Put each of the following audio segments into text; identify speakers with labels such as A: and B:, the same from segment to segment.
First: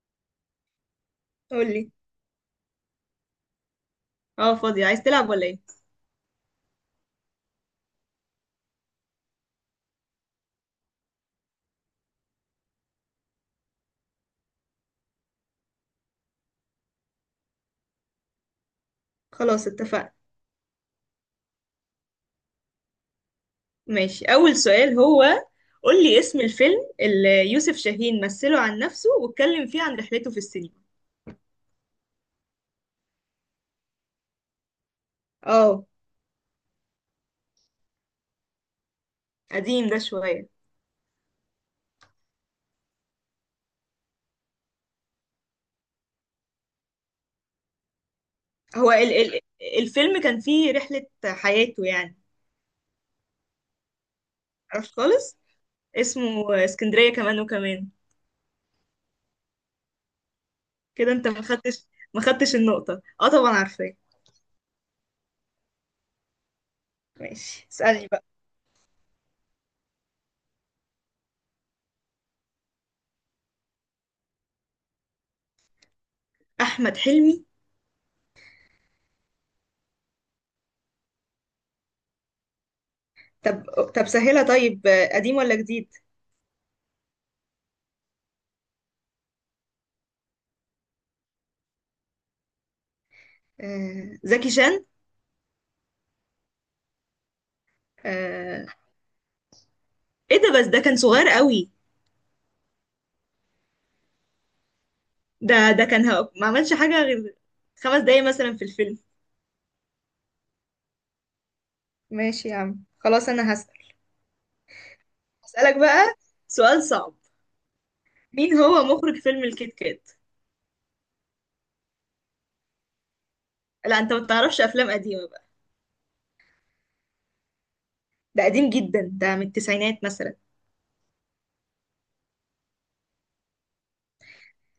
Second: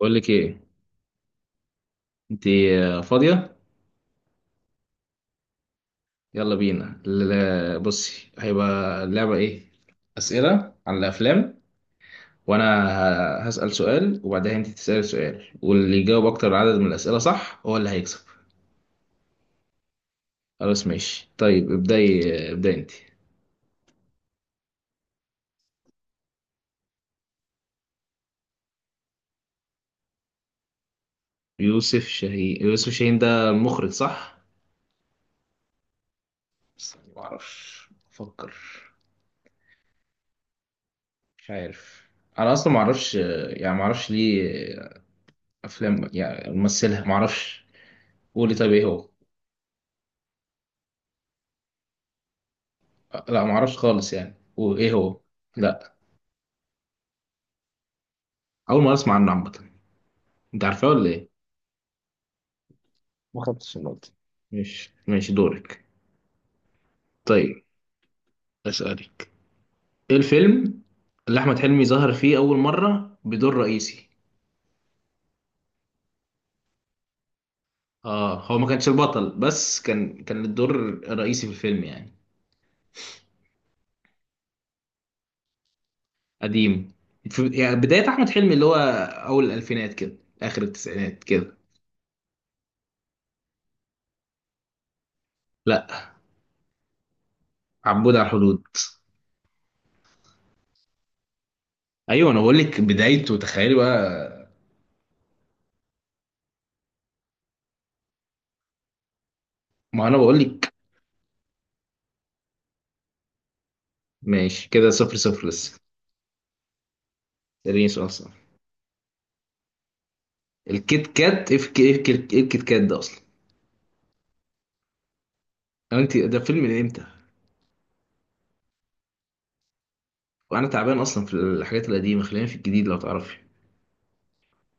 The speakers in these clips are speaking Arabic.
A: بقول لك ايه؟
B: قولي.
A: انت فاضيه؟
B: اه، فاضية عايز تلعب ولا ايه؟
A: يلا بينا، بصي، هيبقى اللعبه ايه؟ اسئله عن الافلام. وانا هسال سؤال، وبعدها انت تسالي سؤال، واللي يجاوب اكتر عدد من الاسئله صح هو اللي هيكسب.
B: خلاص اتفقنا.
A: خلاص ماشي طيب. ابداي، ابداي انت.
B: ماشي، اول سؤال هو، قولي اسم الفيلم اللي يوسف شاهين مثله عن نفسه واتكلم فيه عن رحلته في السينما.
A: يوسف شاهين، يوسف شاهين ده المخرج صح؟
B: اه.
A: بس ما اعرفش، افكر.
B: قديم ده شوية.
A: مش عارف. انا اصلا ما اعرفش، يعني ما اعرفش ليه. افلام يعني ممثلها ما اعرفش. قولي طيب، ايه
B: هو
A: هو؟
B: ال الفيلم كان فيه رحلة حياته يعني.
A: لا، ما اعرفش خالص يعني، وايه
B: عرفت
A: هو؟
B: خالص.
A: لا،
B: اسمه اسكندرية كمان وكمان.
A: اول مره اسمع عنه عامه. انت عارفاه ولا
B: كده
A: ايه؟
B: انت ما خدتش، ما خدتش النقطة. اه
A: ما
B: طبعا
A: خدتش
B: عارفاه.
A: النقطة. ماشي ماشي، دورك. طيب،
B: ماشي، اسألني بقى.
A: اسالك. ايه الفيلم اللي احمد حلمي ظهر فيه اول مره بدور رئيسي؟
B: احمد حلمي.
A: اه، هو ما كانش البطل، بس كان الدور الرئيسي في الفيلم يعني.
B: طب طب سهلها طيب. قديم ولا جديد؟
A: قديم، في يعني بدايه احمد حلمي، اللي هو اول الالفينات كده، اخر التسعينات كده.
B: آه زكي شان.
A: لا، عبود على الحدود.
B: آه، ايه ده؟ بس ده كان صغير قوي.
A: ايوه، انا بقول لك بدايته، تخيلي بقى.
B: ده كان ما عملش حاجة غير 5 دقايق مثلا في الفيلم.
A: ما انا بقول لك.
B: ماشي يا عم، خلاص انا هسأل.
A: ماشي، كده صفر صفر
B: هسألك
A: لسه.
B: بقى سؤال صعب.
A: اديني سؤال صح.
B: مين هو مخرج فيلم الكيت كات؟
A: الكيت كات؟ ايه الك- إيه الك- إيه الكيت كات ده اصلا؟
B: لا انت ما بتعرفش افلام قديمة بقى.
A: أو انت، ده فيلم من امتى؟
B: ده قديم جدا، ده من التسعينات مثلا.
A: وانا تعبان اصلا في الحاجات القديمه، خلينا في الجديد لو تعرفي.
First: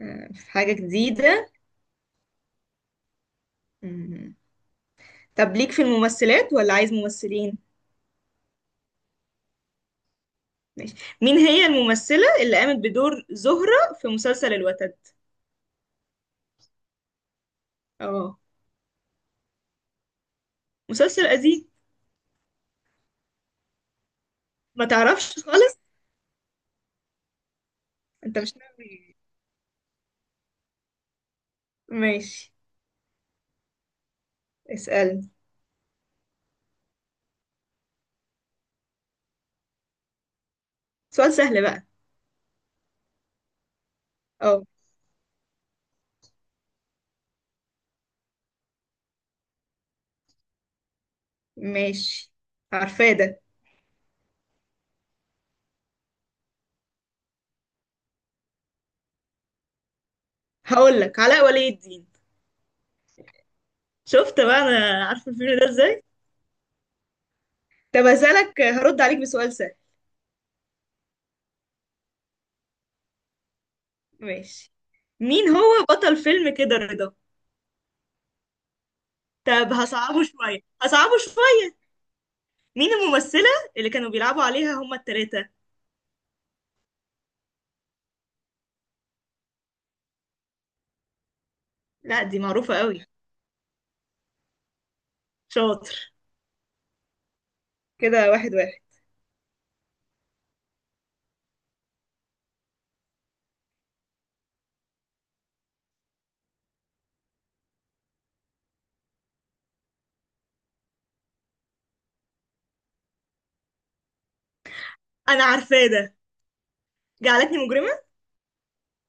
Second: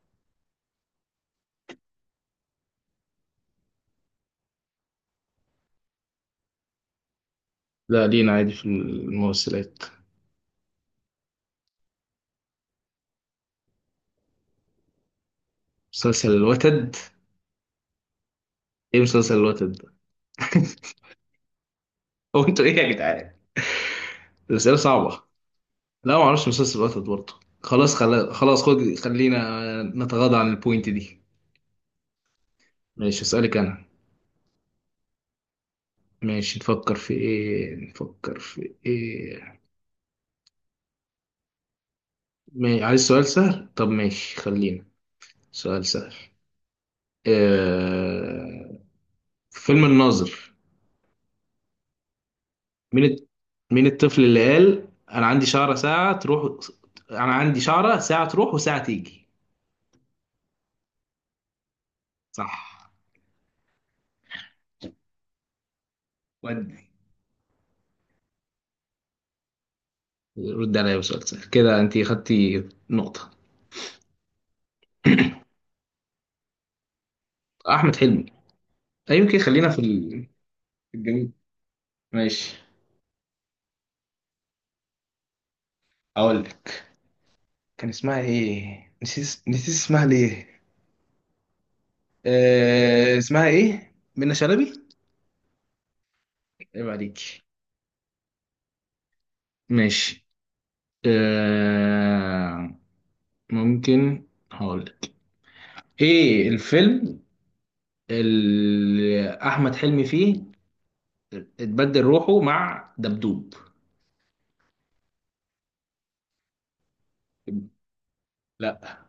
B: آه، في حاجة جديدة. مم. طب ليك في الممثلات ولا عايز ممثلين؟
A: لا، لينا عادي في الممثلات.
B: ماشي. مين هي الممثلة اللي قامت بدور زهرة في مسلسل الوتد؟
A: مسلسل الوتد؟
B: اه،
A: ايه مسلسل الوتد ده؟
B: مسلسل قديم.
A: هو انتوا ايه يا جدعان؟ الاسئله
B: ما
A: صعبه.
B: تعرفش خالص.
A: لا، ما اعرفش مسلسل الوتد برضه.
B: انت مش.
A: خلاص، خد. خلينا نتغاضى عن البوينت دي.
B: ماشي،
A: ماشي، اسالك انا.
B: اسألني.
A: ماشي، نفكر في ايه، نفكر في ايه.
B: سؤال سهل بقى.
A: ما... عايز سؤال سهل؟ طب ماشي
B: اه
A: خلينا. سؤال سهل. آه... في فيلم الناظر،
B: ماشي،
A: مين
B: عارفاه
A: الت-
B: ده.
A: مين الطفل اللي قال انا عندي شعرة ساعة تروح، انا عندي شعرة ساعة تروح وساعة تيجي؟
B: هقول لك علاء ولي الدين.
A: صح.
B: شفت بقى، انا عارفه الفيلم ده ازاي.
A: ودي.
B: طب هسألك، هرد عليك بسؤال سهل.
A: رد عليا بسؤال سهل، كده انت خدتي نقطة.
B: ماشي. مين هو بطل فيلم كده رضا؟
A: احمد حلمي. أيوة يمكن. خلينا
B: طب
A: في
B: هصعبه شويه
A: في
B: هصعبه
A: الجميل.
B: شويه.
A: ماشي.
B: مين الممثله اللي كانوا بيلعبوا عليها هما التلاتة؟
A: اقول لك، كان اسمها ايه؟ نسيت، نسيت اسمها ليه.
B: لا دي معروفه قوي.
A: اسمها ايه، منى شلبي.
B: شاطر.
A: عيب عليك.
B: كده واحد واحد.
A: ماشي. آه... ممكن هقولك، ايه الفيلم اللي احمد حلمي فيه اتبدل روحه مع دبدوب؟
B: انا عارفاه ده، جعلتني مجرمه.
A: لا.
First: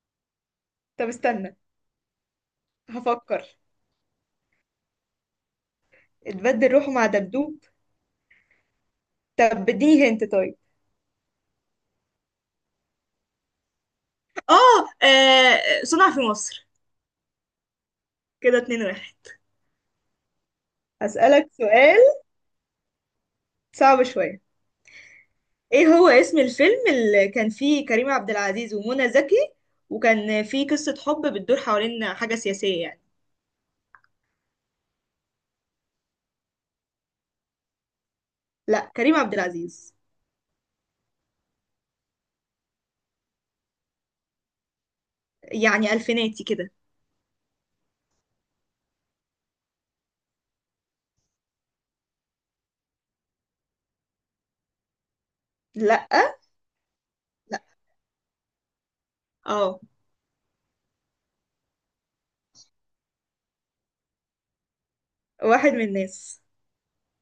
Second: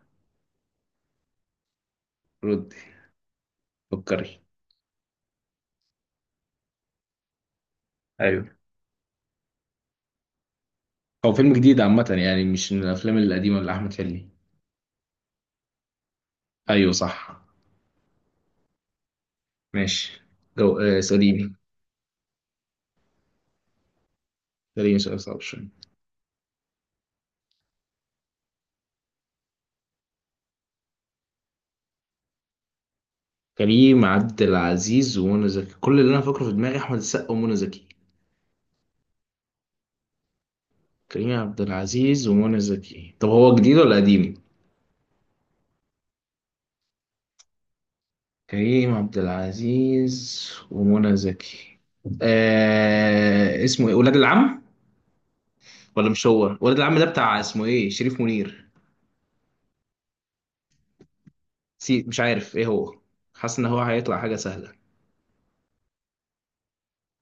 B: طب استنى،
A: ردي،
B: هفكر.
A: فكري.
B: اتبدل روحه مع دبدوب.
A: ايوه،
B: طب اديني هنت طيب.
A: هو فيلم جديد عامة يعني، مش من الافلام القديمة اللي احمد حلمي.
B: اه آه، صنع في مصر.
A: ايوه صح.
B: كده 2-1.
A: ماشي. جو... آه
B: هسألك
A: سليم.
B: سؤال صعب شوية.
A: سليم، سؤال صعب شوية.
B: ايه هو اسم الفيلم اللي كان فيه كريم عبد العزيز ومنى زكي، وكان فيه قصة حب بتدور حوالين حاجة سياسية يعني؟
A: كريم عبد العزيز ومنى زكي؟ كل اللي انا فاكره في دماغي احمد السقا ومنى زكي.
B: لا كريم عبد العزيز.
A: كريم عبد العزيز ومنى زكي. طب هو جديد ولا قديم؟
B: يعني ألفيناتي كده.
A: كريم عبد العزيز ومنى زكي. اسمه ايه، ولاد العم؟ ولا
B: لأ.
A: مش هو. ولاد العم ده بتاع
B: لأ.
A: اسمه ايه، شريف منير؟
B: اه.
A: سي، مش عارف ايه هو. حاسس ان هو هيطلع حاجه سهله.
B: واحد من الناس.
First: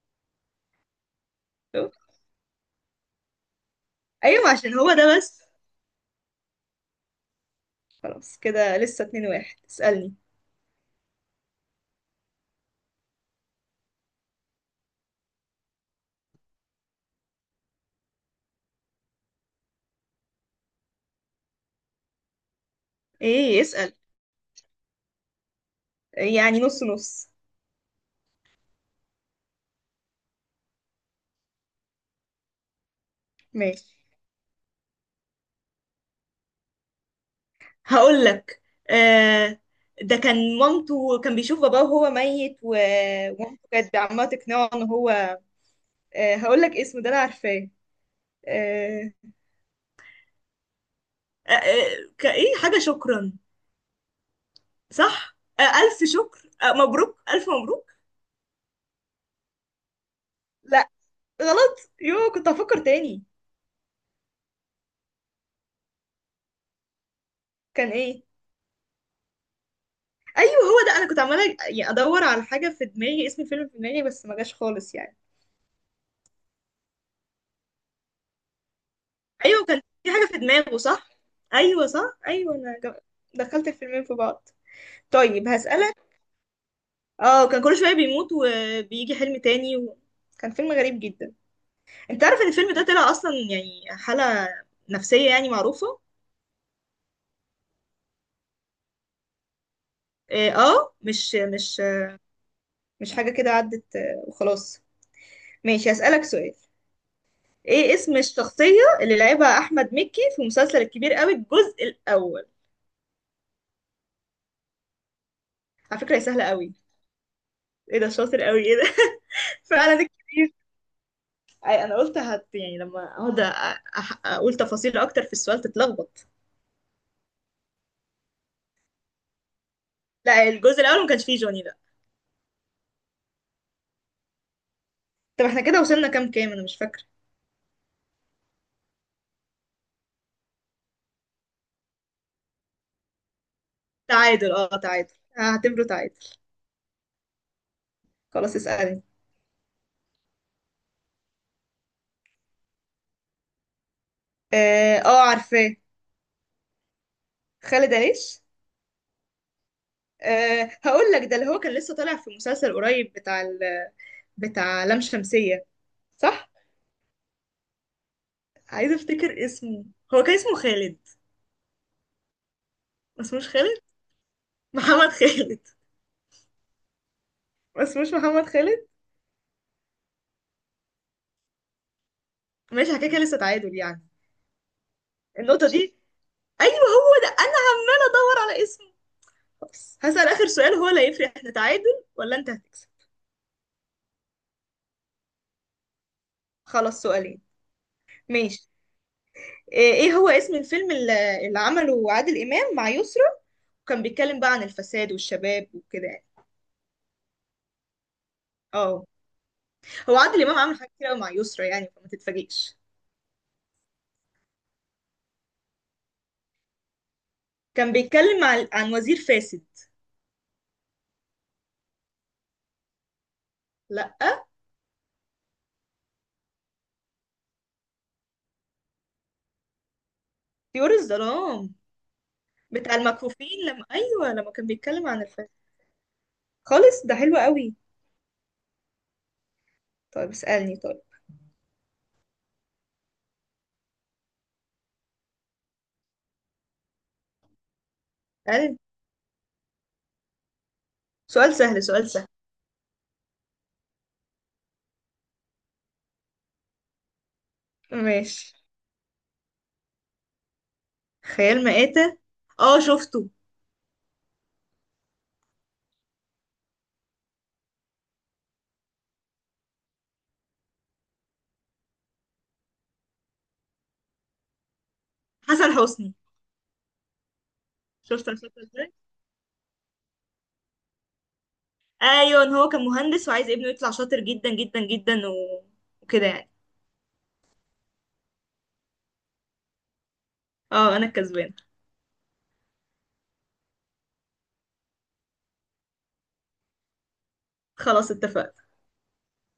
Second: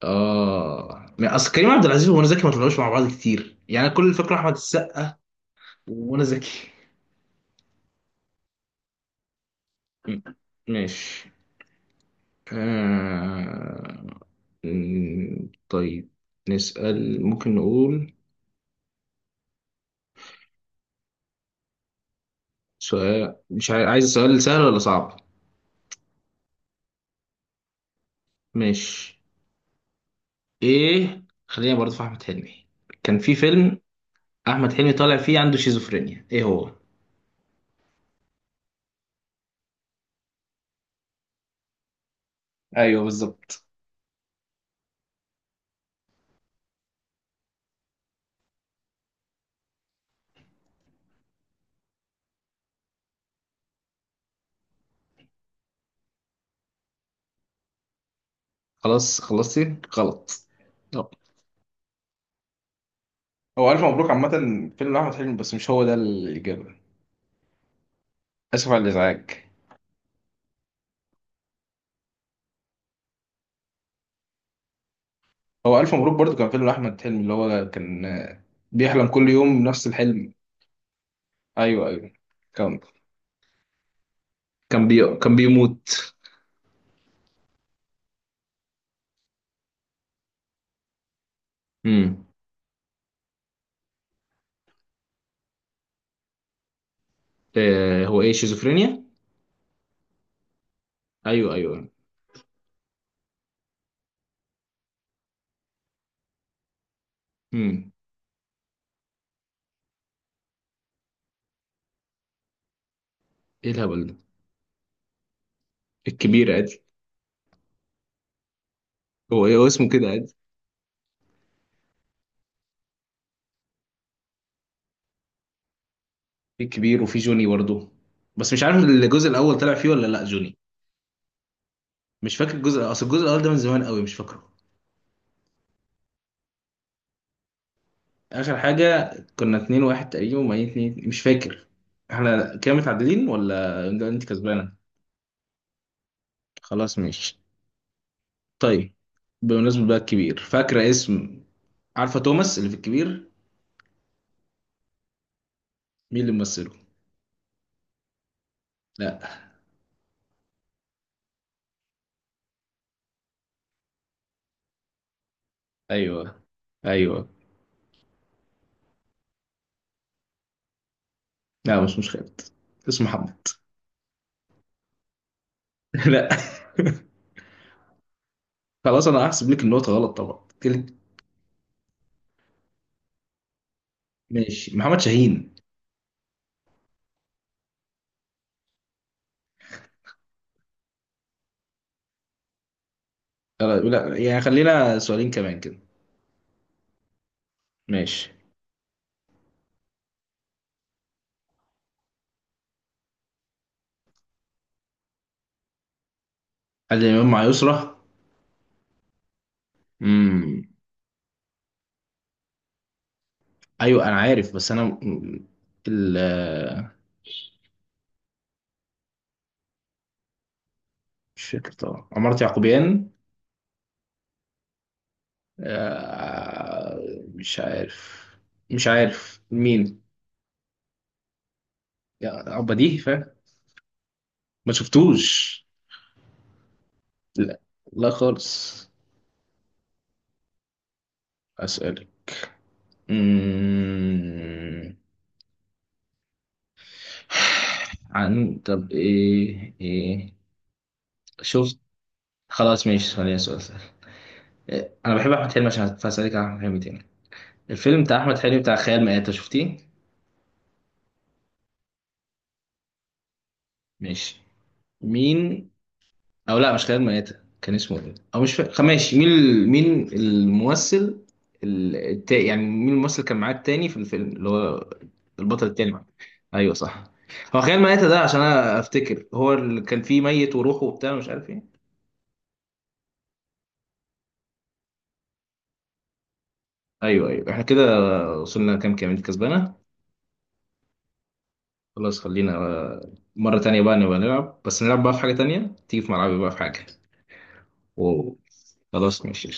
A: اه، ما اصل كريم عبد
B: شوف.
A: العزيز ومنى زكي ما طلعوش مع بعض كتير يعني، كل الفكره
B: ايوه
A: احمد
B: عشان هو
A: السقا
B: ده بس.
A: ومنى زكي.
B: خلاص كده لسه 2-1، اسألني.
A: م- ماشي. آه... طيب، نسأل. ممكن نقول سؤال،
B: ايه
A: مش
B: اسأل؟
A: عايز سؤال سهل ولا صعب؟
B: يعني نص نص.
A: ماشي. ايه، خلينا برضه في احمد حلمي. كان في فيلم،
B: ماشي.
A: احمد حلمي طالع فيه عنده شيزوفرينيا، ايه هو؟
B: هقول لك. آه. ده كان مامته، كان بيشوف باباه وهو ميت
A: ايوه
B: ومامته
A: بالظبط.
B: كانت عماله تقنعه ان هو. آه هقول لك اسمه، ده انا عارفاه. آه آه، كايه حاجه شكرا. صح، آه الف شكر، آه مبروك الف مبروك.
A: خلاص خلصتي غلط.
B: لا.
A: لا.
B: غلط، يو كنت هفكر تاني.
A: هو الف مبروك عامه، فيلم احمد حلمي، بس مش هو ده الاجابه.
B: كان ايه؟
A: اسف على الازعاج.
B: ايوه هو ده، انا كنت عماله يعني ادور على حاجه في دماغي، اسم الفيلم في دماغي بس ما جاش خالص يعني.
A: هو الف مبروك برضو كان فيلم احمد حلمي اللي هو كان، بيحلم كل يوم
B: ايوه، كان
A: نفس
B: في حاجه
A: الحلم.
B: في دماغه صح.
A: ايوه
B: ايوه
A: ايوه،
B: صح، ايوه انا
A: كان
B: جم- دخلت الفيلمين في بعض.
A: كان
B: طيب
A: بيموت.
B: هسألك. اه، كان كل شوية بيموت وبيجي حلم تاني. و... كان فيلم غريب جدا. انت
A: امم.
B: عارف ان الفيلم ده طلع اصلا يعني حالة نفسية يعني معروفة.
A: إيه هو، ايه شيزوفرينيا؟
B: اه آه، مش
A: ايوه
B: مش
A: ايوه.
B: مش حاجة كده، عدت آه، وخلاص. ماشي هسألك سؤال.
A: امم.
B: ايه اسم الشخصية اللي لعبها احمد مكي في مسلسل الكبير قوي الجزء الاول؟
A: ايه الهبل ده؟
B: على فكرة هي سهلة
A: الكبيرة
B: قوي.
A: عادي.
B: ايه ده، شاطر قوي، ايه ده
A: هو ايه، هو اسمه
B: فعلا
A: كده؟
B: الكبير. أي، انا قلت هت يعني لما اقعد اقول تفاصيل اكتر في السؤال تتلخبط.
A: في كبير وفي جوني برضه، بس مش عارف الجزء الاول طلع فيه ولا لا
B: لا
A: جوني.
B: الجزء الاول ما كانش فيه جوني.
A: مش فاكر الجزء. اصل الجزء الاول ده من زمان قوي، مش فاكره.
B: طب احنا كده وصلنا كام كام، انا مش فاكره.
A: اخر حاجه كنا 2-1 تقريبا، وميت اتنين مش فاكر. احنا كده متعادلين ولا ده انت
B: تعادل،
A: كسبانه؟
B: اه تعادل، هعتبره تعادل.
A: خلاص ماشي.
B: خلاص
A: طيب،
B: اسألني.
A: بمناسبه بقى الكبير، فاكره اسم؟ عارفه توماس اللي في الكبير؟
B: اه آه، عارفاه.
A: مين اللي ممثله؟
B: خالد عيش.
A: لا.
B: أه هقول لك، ده اللي هو كان لسه طالع في مسلسل قريب بتاع ال، بتاع لام شمسية.
A: ايوه
B: صح.
A: ايوه.
B: عايزه افتكر اسمه. هو كان اسمه خالد.
A: لا، مش خالد، اسمه
B: ما
A: محمد.
B: اسموش خالد محمد خالد.
A: لا.
B: ما اسموش محمد خالد.
A: خلاص، انا هحسب لك النقطه غلط طبعا.
B: ماشي على كده، كده لسه تعادل يعني.
A: ماشي. محمد شاهين.
B: النقطة دي. ايوه هو ده انا ادور على اسمه. خلاص هسأل اخر سؤال، هو اللي هيفرق احنا تعادل ولا انت هتكسب.
A: خلاص، لا يعني خلينا سؤالين كمان كده.
B: خلاص سؤالين.
A: ماشي.
B: ماشي. آه، ايه هو اسم الفيلم اللي عمله عادل امام مع يسرا، وكان بيتكلم بقى عن الفساد والشباب وكده يعني؟
A: هل الإمام مع يسرى؟
B: اه. هو عادل امام
A: امم.
B: عمل حاجات كتير قوي مع يسرا يعني، فما تتفاجئش.
A: أيوه أنا عارف، بس أنا مم، ال آه،
B: كان بيتكلم عن وزير فاسد.
A: مش فاكر طبعا. عمارة يعقوبيان؟
B: لا.
A: آه، مش عارف مش عارف مين.
B: طيور الظلام،
A: يا
B: بتاع
A: بديه فاهم.
B: المكفوفين لما، ايوه لما كان
A: ما
B: بيتكلم عن الفساد.
A: شفتوش.
B: خالص، ده حلو
A: لا،
B: قوي.
A: لا خالص.
B: طيب اسالني طيب.
A: أسألك. امم عن
B: اسالني
A: طب، إيه، إيه؟
B: سؤال
A: شفت.
B: سهل سؤال سهل.
A: خلاص ماشي، ثانية سؤال. انا بحب احمد حلمي، عشان فاسالك عن احمد حلمي تاني. الفيلم بتاع احمد
B: ماشي
A: حلمي بتاع خيال مآتة، شفتيه؟
B: خيال مآتة. اه شفته.
A: ماشي. مين؟ او لا، مش خيال مآتة. كان اسمه ايه، او مش فاكر. ماشي. مين الممثل، يعني مين الممثل اللي كان معاه التاني في الفيلم، اللي هو البطل
B: حسن
A: التاني معاه؟
B: حسني.
A: ايوه صح. هو خيال مآتة ده،
B: شفت
A: عشان
B: الفيلم
A: انا
B: ده؟
A: افتكر هو اللي كان فيه ميت وروحه وبتاع مش عارف ايه.
B: ايوه، إن هو كان مهندس وعايز ابنه يطلع شاطر جدا جدا جدا و... وكده يعني.
A: ايوه ايوه. احنا كده وصلنا كام كام؟ انت كسبانه.
B: اه انا الكسبانه.
A: خلاص، خلينا مرة تانية بقى نبقى نلعب، بس نلعب بقى في حاجة تانية تيجي في ملعبي بقى في حاجة.
B: خلاص
A: اوه.
B: اتفقنا.
A: خلاص ماشي.